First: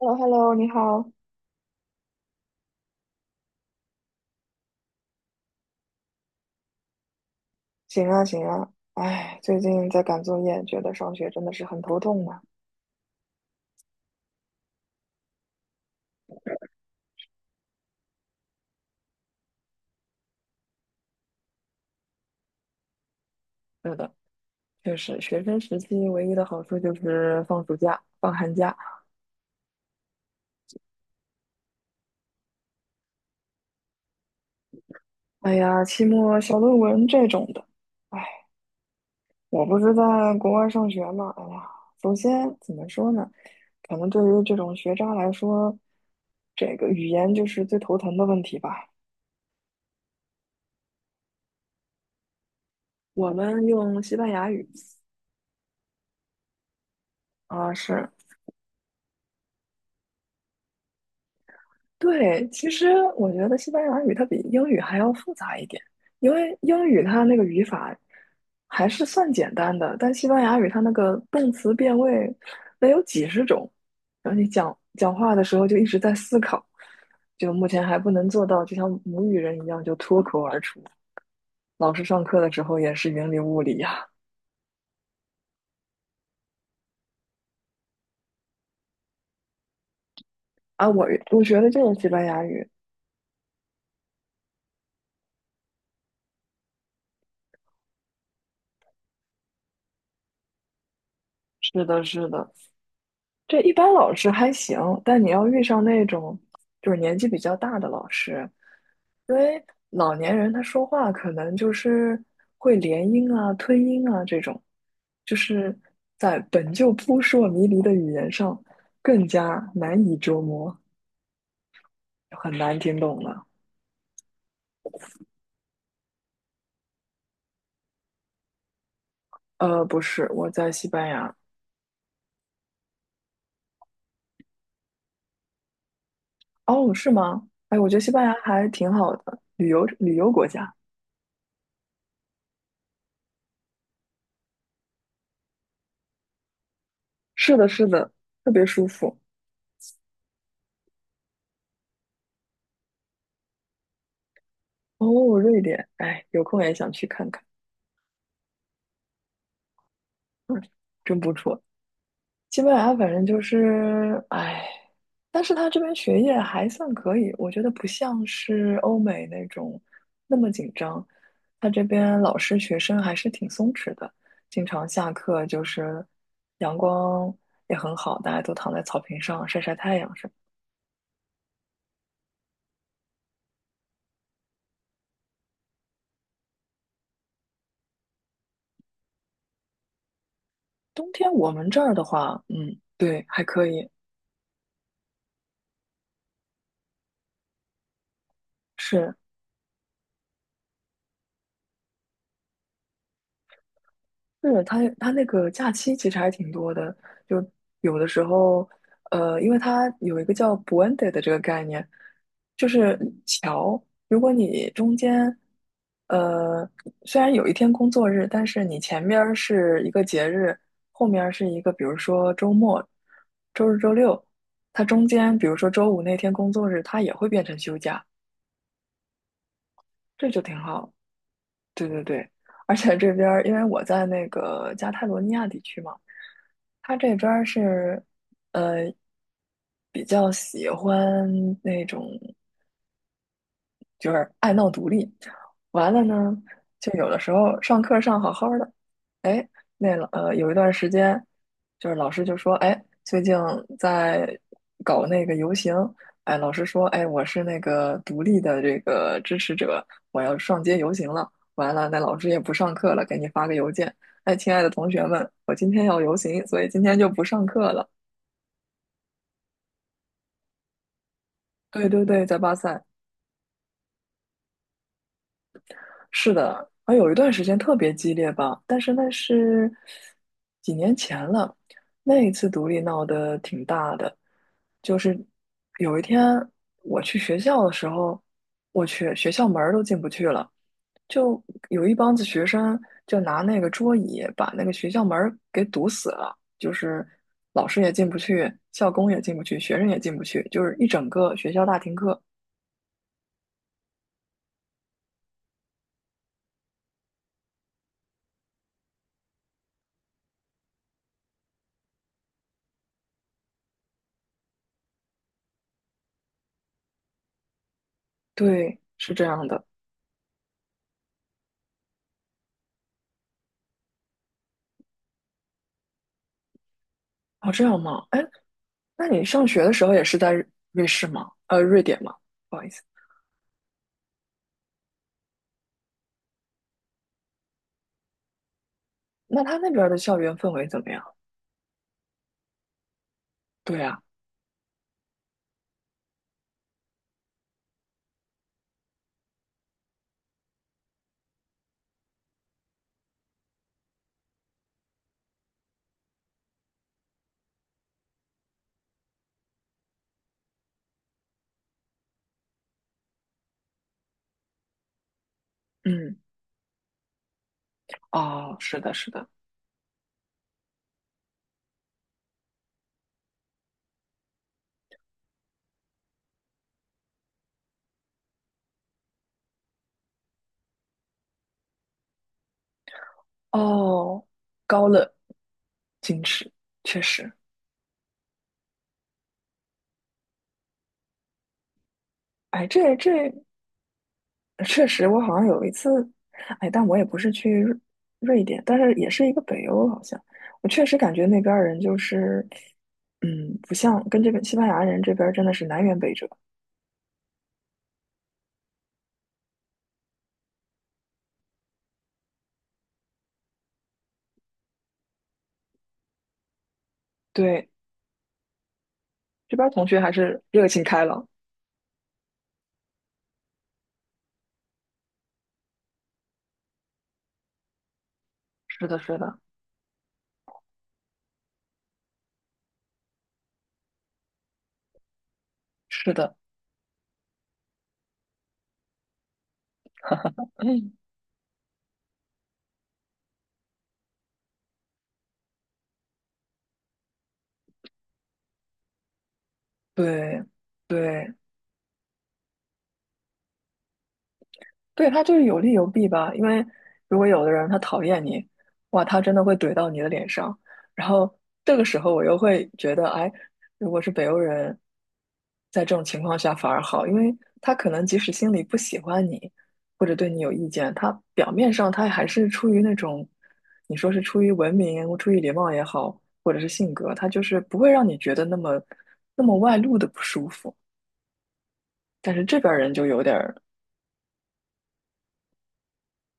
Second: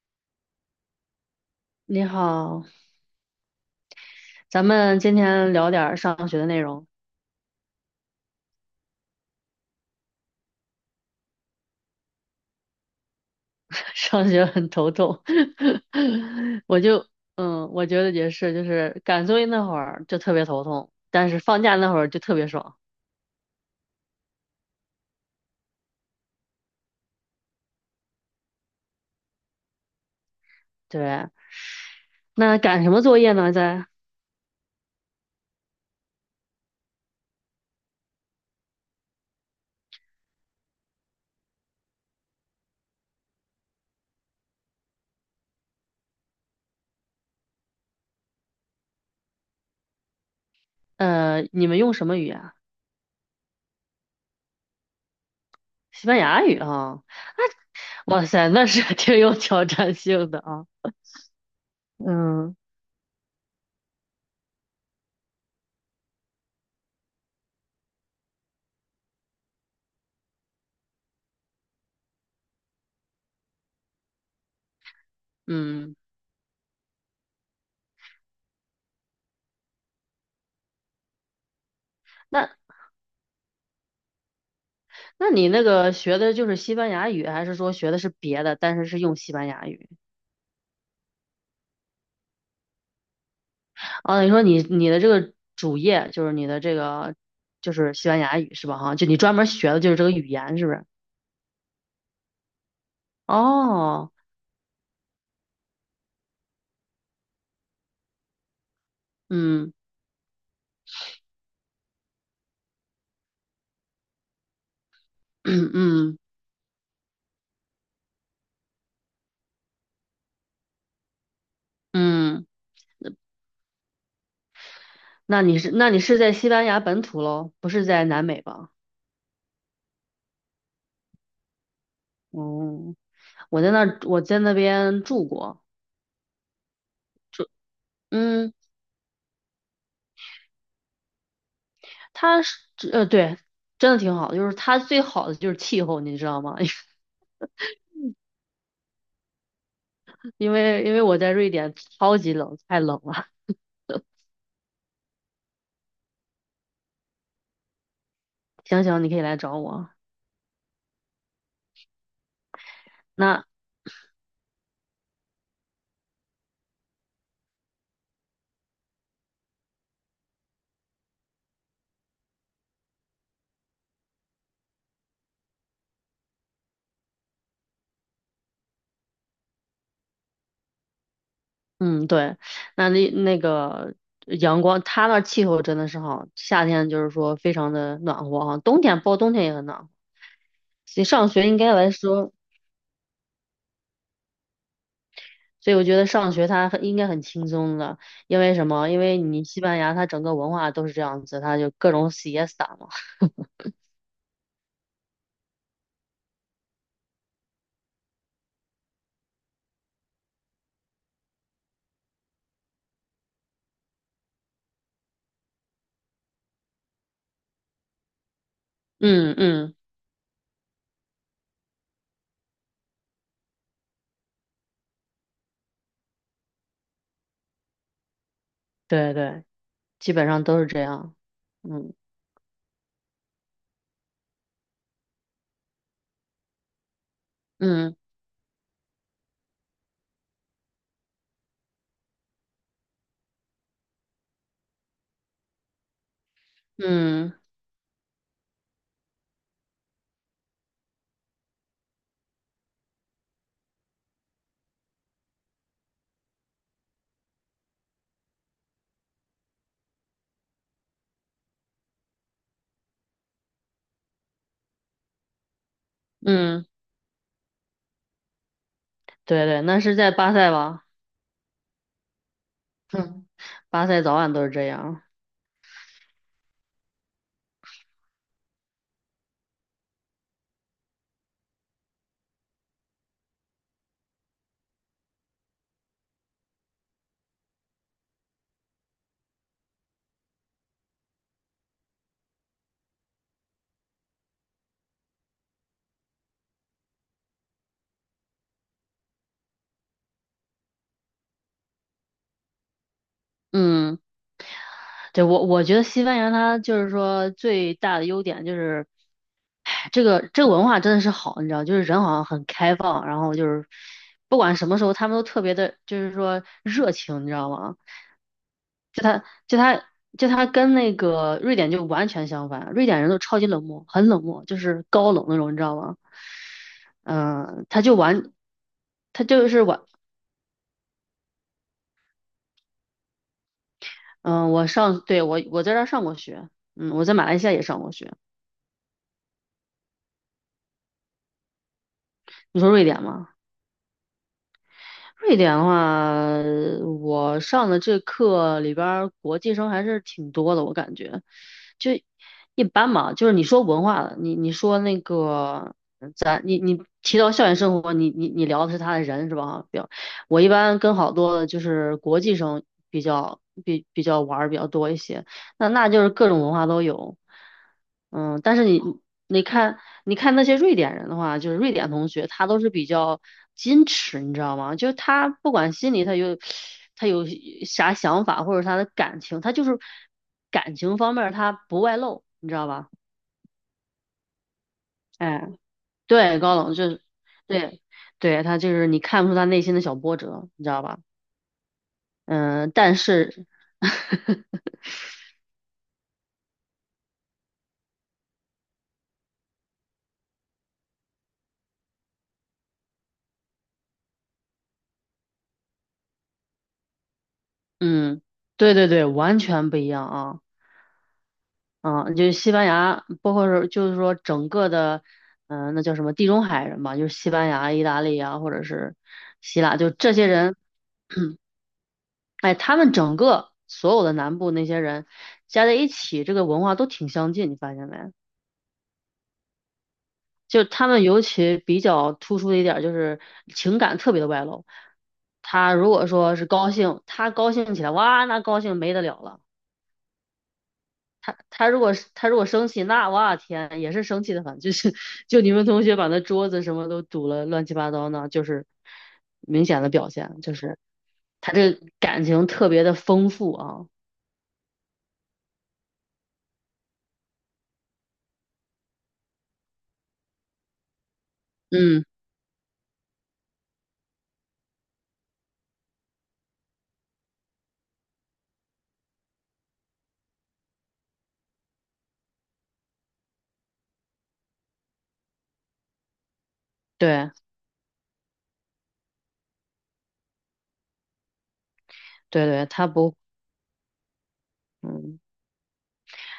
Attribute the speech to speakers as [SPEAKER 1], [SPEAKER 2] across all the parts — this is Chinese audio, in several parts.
[SPEAKER 1] h e l l o h e l l o 你好。
[SPEAKER 2] 你好，咱们今天聊点儿上学的内容。
[SPEAKER 1] 行啊，行啊。哎，最近在赶作业，觉得上学真的是很头痛啊。
[SPEAKER 2] 上学很头痛，我就我觉得也是，就是赶作业那会儿就特别头痛，但是放假那会儿就特别爽。
[SPEAKER 1] 是的，确实，学生时期唯一的好处就是放暑假、放寒假。
[SPEAKER 2] 对，那赶什么作业呢？
[SPEAKER 1] 哎呀，期末小论文这种的，哎，我不是在国外上学嘛。哎呀，首先怎么说呢？可能对于这种学渣来说，这个语言就是最头疼的问题吧。
[SPEAKER 2] 你们用什么语言？
[SPEAKER 1] 我们用西班牙语，
[SPEAKER 2] 西班牙语啊！
[SPEAKER 1] 啊，是
[SPEAKER 2] 哇塞，那是 挺有挑战性的啊。
[SPEAKER 1] 对，
[SPEAKER 2] 嗯。
[SPEAKER 1] 其实我觉得西班牙语它比英语还要复杂一点，因为英语它那个语法还是算简单的，但西班牙语它那个动词变位得有几十种，然后你讲话的时候就一
[SPEAKER 2] 嗯，
[SPEAKER 1] 直在思考，就目前还不能做到，就像母语人一样就脱口而出。老师上课的
[SPEAKER 2] 那
[SPEAKER 1] 时候也是云里雾里呀、
[SPEAKER 2] 那你那个学的就是西班牙语，还是说学的是别的，但是是用西班牙语？
[SPEAKER 1] 啊，我学的就是西班牙语，
[SPEAKER 2] 哦，你说你的这个主业就是你的这个就是西班牙语是吧？哈，就你专门学的就是这个语言是不是？
[SPEAKER 1] 是的，是的，这一般
[SPEAKER 2] 哦。
[SPEAKER 1] 老师还行，但你要遇上那种就是年纪比较大的老师，因为
[SPEAKER 2] 嗯。
[SPEAKER 1] 老年人他说话可能就是会连音啊、吞音啊这种，就 是
[SPEAKER 2] 嗯。
[SPEAKER 1] 在本就扑朔迷离的语言上更加难以捉摸，
[SPEAKER 2] 嗯，
[SPEAKER 1] 很难听懂了。
[SPEAKER 2] 那你是在西班牙本土喽，不是在南美吧？
[SPEAKER 1] 不是，我在西班牙。
[SPEAKER 2] 哦，我在那边住过。
[SPEAKER 1] 哦，是吗？哎，我觉得西班牙
[SPEAKER 2] 嗯，
[SPEAKER 1] 还挺好的，旅游旅游国家。
[SPEAKER 2] 它是对，真的挺好的，就是它最好的就是气候，你知道吗？
[SPEAKER 1] 是的，是的，特别舒服。
[SPEAKER 2] 因为我在瑞典超级冷，太冷了。
[SPEAKER 1] 哦，瑞典，哎，有空也想去看看。
[SPEAKER 2] 行行，你可以来找我。
[SPEAKER 1] 真不错。西班牙反正就
[SPEAKER 2] 那
[SPEAKER 1] 是，哎，但是他这边学业还算可以，我觉得不像是欧美那种那么紧张。他这边老师学生还是挺松弛的，经常下课就是阳光也很好，大家都躺在草坪上晒晒太阳什么。
[SPEAKER 2] 嗯，对，那那个阳光，它那儿气候真的是好，夏天就是说非常的暖和啊，冬天包括冬天也很暖和。其实
[SPEAKER 1] 冬
[SPEAKER 2] 上
[SPEAKER 1] 天
[SPEAKER 2] 学
[SPEAKER 1] 我
[SPEAKER 2] 应
[SPEAKER 1] 们
[SPEAKER 2] 该
[SPEAKER 1] 这
[SPEAKER 2] 来
[SPEAKER 1] 儿的
[SPEAKER 2] 说，
[SPEAKER 1] 话，嗯，对，还可以，
[SPEAKER 2] 所以我觉得上学它很应该很轻松的，因为什么？因
[SPEAKER 1] 是。
[SPEAKER 2] 为你西班牙它整个文化都是这样子，它就各种 s i e s 嘛。
[SPEAKER 1] 是他那个假期其实还挺多的，就有的时候，因为它有一个叫 "puente" 的这个概念，就是桥。如果你中间，呃，虽然有一天工作日，但是你前面儿
[SPEAKER 2] 嗯。嗯，
[SPEAKER 1] 是一个节日，后面儿是一个，比如说周末、周日、周六，它中间，比如说周五那天工作日，它也会变成休假，
[SPEAKER 2] 对对，基本
[SPEAKER 1] 这就
[SPEAKER 2] 上
[SPEAKER 1] 挺
[SPEAKER 2] 都是这
[SPEAKER 1] 好。
[SPEAKER 2] 样。
[SPEAKER 1] 对
[SPEAKER 2] 嗯。
[SPEAKER 1] 对对，而且这边儿因为我在那个加泰罗尼亚地区嘛，他这边儿
[SPEAKER 2] 嗯。
[SPEAKER 1] 是呃比较喜欢那种。就是爱闹独立。完了呢，就有的时
[SPEAKER 2] 嗯。
[SPEAKER 1] 候上课上好好的，哎，那有一段时间，就是老师就说，哎，最近在搞那个游行，哎，老师说，哎，我是那个独立的这个支持者，我要上街游行了。完了，那老师也不上课了，给你发个邮件，哎，亲爱的同学们，我今天要游行，所
[SPEAKER 2] 嗯，
[SPEAKER 1] 以今天就不上课了。
[SPEAKER 2] 对对，那是在巴塞吧？
[SPEAKER 1] 对对对，在巴塞。
[SPEAKER 2] 哼，巴塞早晚都是这样。
[SPEAKER 1] 是的，啊，有一段时间特别激烈吧，但是那是几年前了。那一次独立闹得挺大的，就是有一天我去学校的时候，我去学校门儿都进不去了，就有一帮子学生就拿那个桌椅把那个学校门儿给堵死了，就是老师也进不去，校工也进不去，学生也进不去，就是一整个学校大停课。
[SPEAKER 2] 嗯。对，我我觉得西班牙它就是说最大的优点就是，哎这个这个文化真的是好，你知道，就是人好像很开放，然后就是不管什么时候他们都特别的，就是说热情，你知道吗？
[SPEAKER 1] 对，
[SPEAKER 2] 就
[SPEAKER 1] 是
[SPEAKER 2] 他
[SPEAKER 1] 这样
[SPEAKER 2] 就
[SPEAKER 1] 的。
[SPEAKER 2] 他就他跟那个瑞典就完全相反，瑞典人都超级冷漠，很冷漠，就是高冷那种，你知道吗？
[SPEAKER 1] 哦，这
[SPEAKER 2] 嗯、
[SPEAKER 1] 样
[SPEAKER 2] 他就
[SPEAKER 1] 吗？哎，
[SPEAKER 2] 完，
[SPEAKER 1] 那你
[SPEAKER 2] 他
[SPEAKER 1] 上
[SPEAKER 2] 就
[SPEAKER 1] 学
[SPEAKER 2] 是
[SPEAKER 1] 的
[SPEAKER 2] 完，
[SPEAKER 1] 时候也是在瑞典吗？不好意思，
[SPEAKER 2] 嗯、我上，对，我在这儿上过学，嗯，我在马来西亚也上过学。
[SPEAKER 1] 那他那边儿的校园氛围怎么样？
[SPEAKER 2] 你说瑞典吗？
[SPEAKER 1] 对啊，
[SPEAKER 2] 瑞典的话，我上的这课里边儿国际生还是挺多的，我感觉就一般嘛。就是你说文化的，你你说那个你提到校园生活，你你你聊的是他的人是吧？比较，我一般跟好多的就是国际生比较玩儿比较多一些。那那就是
[SPEAKER 1] 嗯，
[SPEAKER 2] 各种文化都有。嗯，
[SPEAKER 1] 哦，
[SPEAKER 2] 但是
[SPEAKER 1] 是
[SPEAKER 2] 你
[SPEAKER 1] 的，是的，
[SPEAKER 2] 你看，你看那些瑞典人的话，就是瑞典同学，他都是比较矜持，你知道吗？就是他不管心里他有啥想法，或者他的感情，他就是感情方面儿他不外露，你知道吧？
[SPEAKER 1] 哦，高冷，
[SPEAKER 2] 哎，
[SPEAKER 1] 矜
[SPEAKER 2] 对，
[SPEAKER 1] 持，
[SPEAKER 2] 高冷就
[SPEAKER 1] 确
[SPEAKER 2] 是
[SPEAKER 1] 实，
[SPEAKER 2] 对对，他就是你看不出他内心的小波折，你知道吧？
[SPEAKER 1] 哎，
[SPEAKER 2] 嗯，但
[SPEAKER 1] 这
[SPEAKER 2] 是
[SPEAKER 1] 确实，我好像有一次，哎，但我也不是去瑞典，但是也是一个北欧，好像我确实感觉那边儿人就是，嗯，不像跟这边西班牙人这边儿真的是南辕北辙。
[SPEAKER 2] 嗯，对对对，完全不一样啊。嗯，就是西班牙，包括是就是说整个的，那叫什么地中海人吧，就是西班
[SPEAKER 1] 对，
[SPEAKER 2] 牙、意大利啊，或者是
[SPEAKER 1] 这
[SPEAKER 2] 希
[SPEAKER 1] 边儿
[SPEAKER 2] 腊，
[SPEAKER 1] 同
[SPEAKER 2] 就
[SPEAKER 1] 学还
[SPEAKER 2] 这些
[SPEAKER 1] 是
[SPEAKER 2] 人。
[SPEAKER 1] 热情开朗。
[SPEAKER 2] 哎，他们整个所有的南部那些人加在一起，这个文化都挺相近，你发现没？
[SPEAKER 1] 是的，是的。
[SPEAKER 2] 就他们尤其比较突出的一点儿就是情感特别的外露。他如果
[SPEAKER 1] 是的，
[SPEAKER 2] 说是高兴，他高兴起来，哇，那高兴没得了了。
[SPEAKER 1] 嗯，
[SPEAKER 2] 他如果生气，那哇天也是生气的很，就是就你们同学把那桌子什么都堵了乱七八糟呢，就是明显的表现，
[SPEAKER 1] 对，
[SPEAKER 2] 就是
[SPEAKER 1] 对，
[SPEAKER 2] 他这感情特别的丰富啊。
[SPEAKER 1] 对，他就是有利有弊吧。因为如果有的人他讨厌你，哇，他真的会怼到你的脸上。然后这个时
[SPEAKER 2] 嗯，
[SPEAKER 1] 候我又会觉得，哎，如果是北欧人，在这种情况下反而好，因为他可能即使心里不喜欢你，或者对你有意见，他表面上他还是出于那种，你说是出于文明、出于礼貌也好，或者是性格，他
[SPEAKER 2] 对
[SPEAKER 1] 就是不会让你觉得那么那么外露的不舒服。但是
[SPEAKER 2] 对
[SPEAKER 1] 这
[SPEAKER 2] 对，
[SPEAKER 1] 边儿
[SPEAKER 2] 他
[SPEAKER 1] 人就
[SPEAKER 2] 不，
[SPEAKER 1] 有点儿，
[SPEAKER 2] 嗯。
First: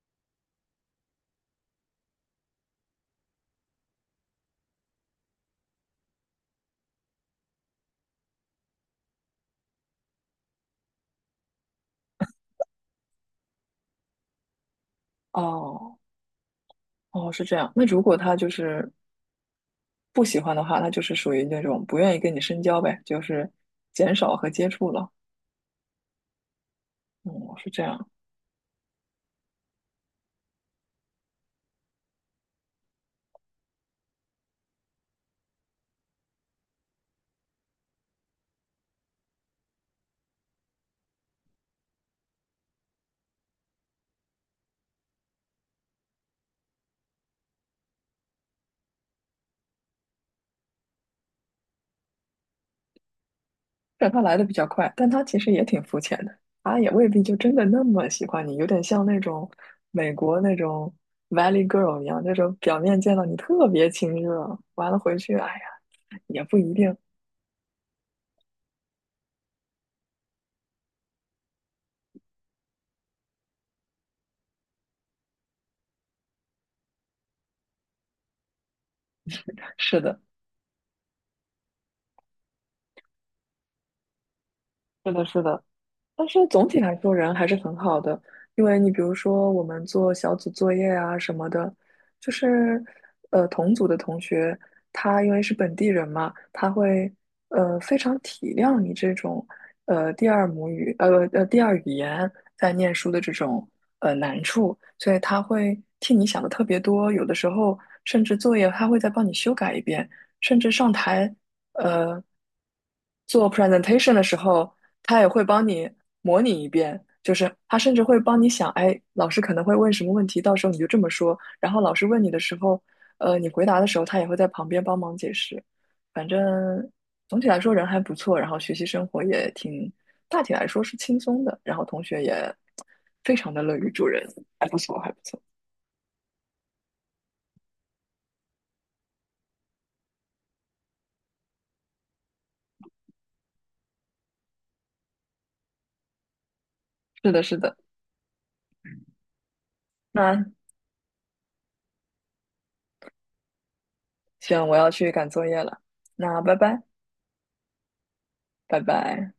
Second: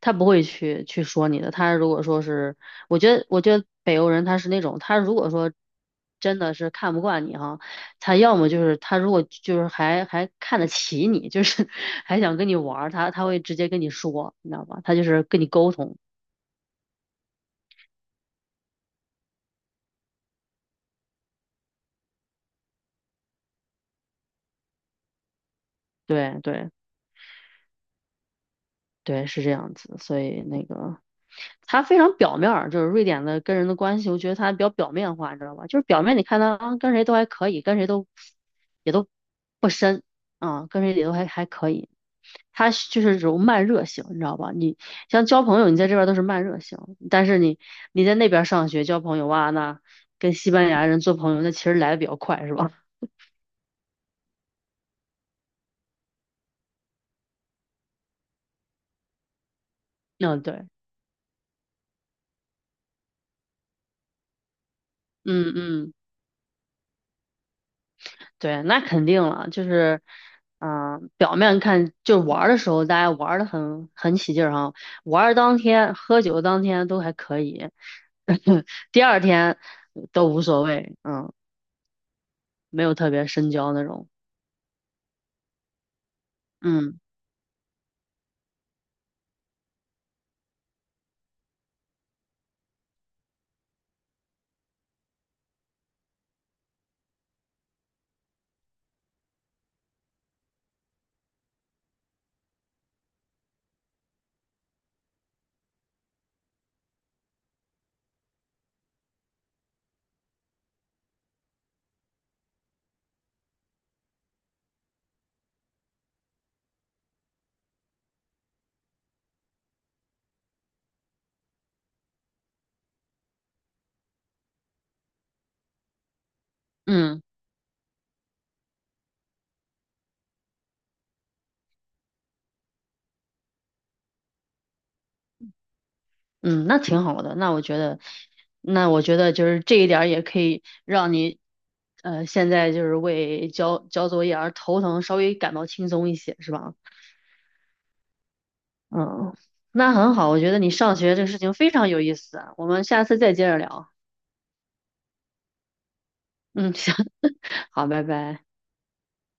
[SPEAKER 2] 他不会去说你的。他如果说是，我觉得北欧人他是那种，他如果说真的是看不惯你哈，他要么就是他如果就是还还看得起你，就是 还想跟你玩儿，他会直接跟你说，你知道吧？他就是跟你沟通。
[SPEAKER 1] 哦哦，是这样。那如果他就是不喜欢的话，他就是属于那种不愿意跟你深交呗，就是减少和接触了。
[SPEAKER 2] 对对。
[SPEAKER 1] 嗯，是这样。
[SPEAKER 2] 对，是这样子，所以那个他非常表面儿，就是瑞典的跟人的关系，我觉得他比较表面化，你知道吧？就是表面你看他啊，跟谁都还可以，跟谁都也都不深啊，跟谁也都还可以。他是就是这种慢热型，你知道吧？你像交朋友，你在这边儿都是慢热型，但是你在那边儿上学交朋友哇，那跟西班牙人做朋友，那其实来的比较快，是吧？
[SPEAKER 1] 虽然他来的比较快，但他其实也挺肤浅的，他也未必就真的那么喜欢你，有点像那种美 国
[SPEAKER 2] 嗯，
[SPEAKER 1] 那
[SPEAKER 2] 对，
[SPEAKER 1] 种 Valley Girl 一样，那种表面见到你特别亲热，完了回去，哎
[SPEAKER 2] 嗯。
[SPEAKER 1] 呀，
[SPEAKER 2] 嗯。
[SPEAKER 1] 也不一定。
[SPEAKER 2] 对，那肯定了，就是，表面看就玩儿的时候，大家玩儿的很起劲儿哈，玩儿当天、喝酒当天都还可以，第二天
[SPEAKER 1] 是的，
[SPEAKER 2] 都无所谓。嗯，没有特别深交那种。
[SPEAKER 1] 是的，是的。但是总体来
[SPEAKER 2] 嗯。
[SPEAKER 1] 说，人还是很好的，因为你比如说我们做小组作业啊什么的，就是同组的同学，他因为是本地人嘛，他会非常体谅你这种第二语言在念书的这种难处，所以他会替你想的特别多，有的时候甚至作业他会再帮你修改一遍，甚至上台。呃做 presentation 的时候，他也会帮你模拟一遍，就是他甚至会帮你想，哎，老师可能会问什么问题，到时候你就这么说。然后老师问你的时候，你回答的时候，他也会在旁边帮忙解释。反正
[SPEAKER 2] 嗯。
[SPEAKER 1] 总体来说人还不错，然后学习生活也挺，大体来说是轻松的，然后同学也非常的乐于助人，还不错，还不错。
[SPEAKER 2] 嗯，那挺好的，那我觉得就是这一点儿也可以让你，现在就是为交作业而头疼，稍微感到轻松一些，是吧？
[SPEAKER 1] 是的，是的。
[SPEAKER 2] 嗯，那很好，我
[SPEAKER 1] 那
[SPEAKER 2] 觉得你上学这个事情非常有意思啊，我们下次再接着聊。
[SPEAKER 1] 行，我要去赶作业了。那拜
[SPEAKER 2] 嗯，
[SPEAKER 1] 拜，
[SPEAKER 2] 行，好，拜拜。
[SPEAKER 1] 拜拜。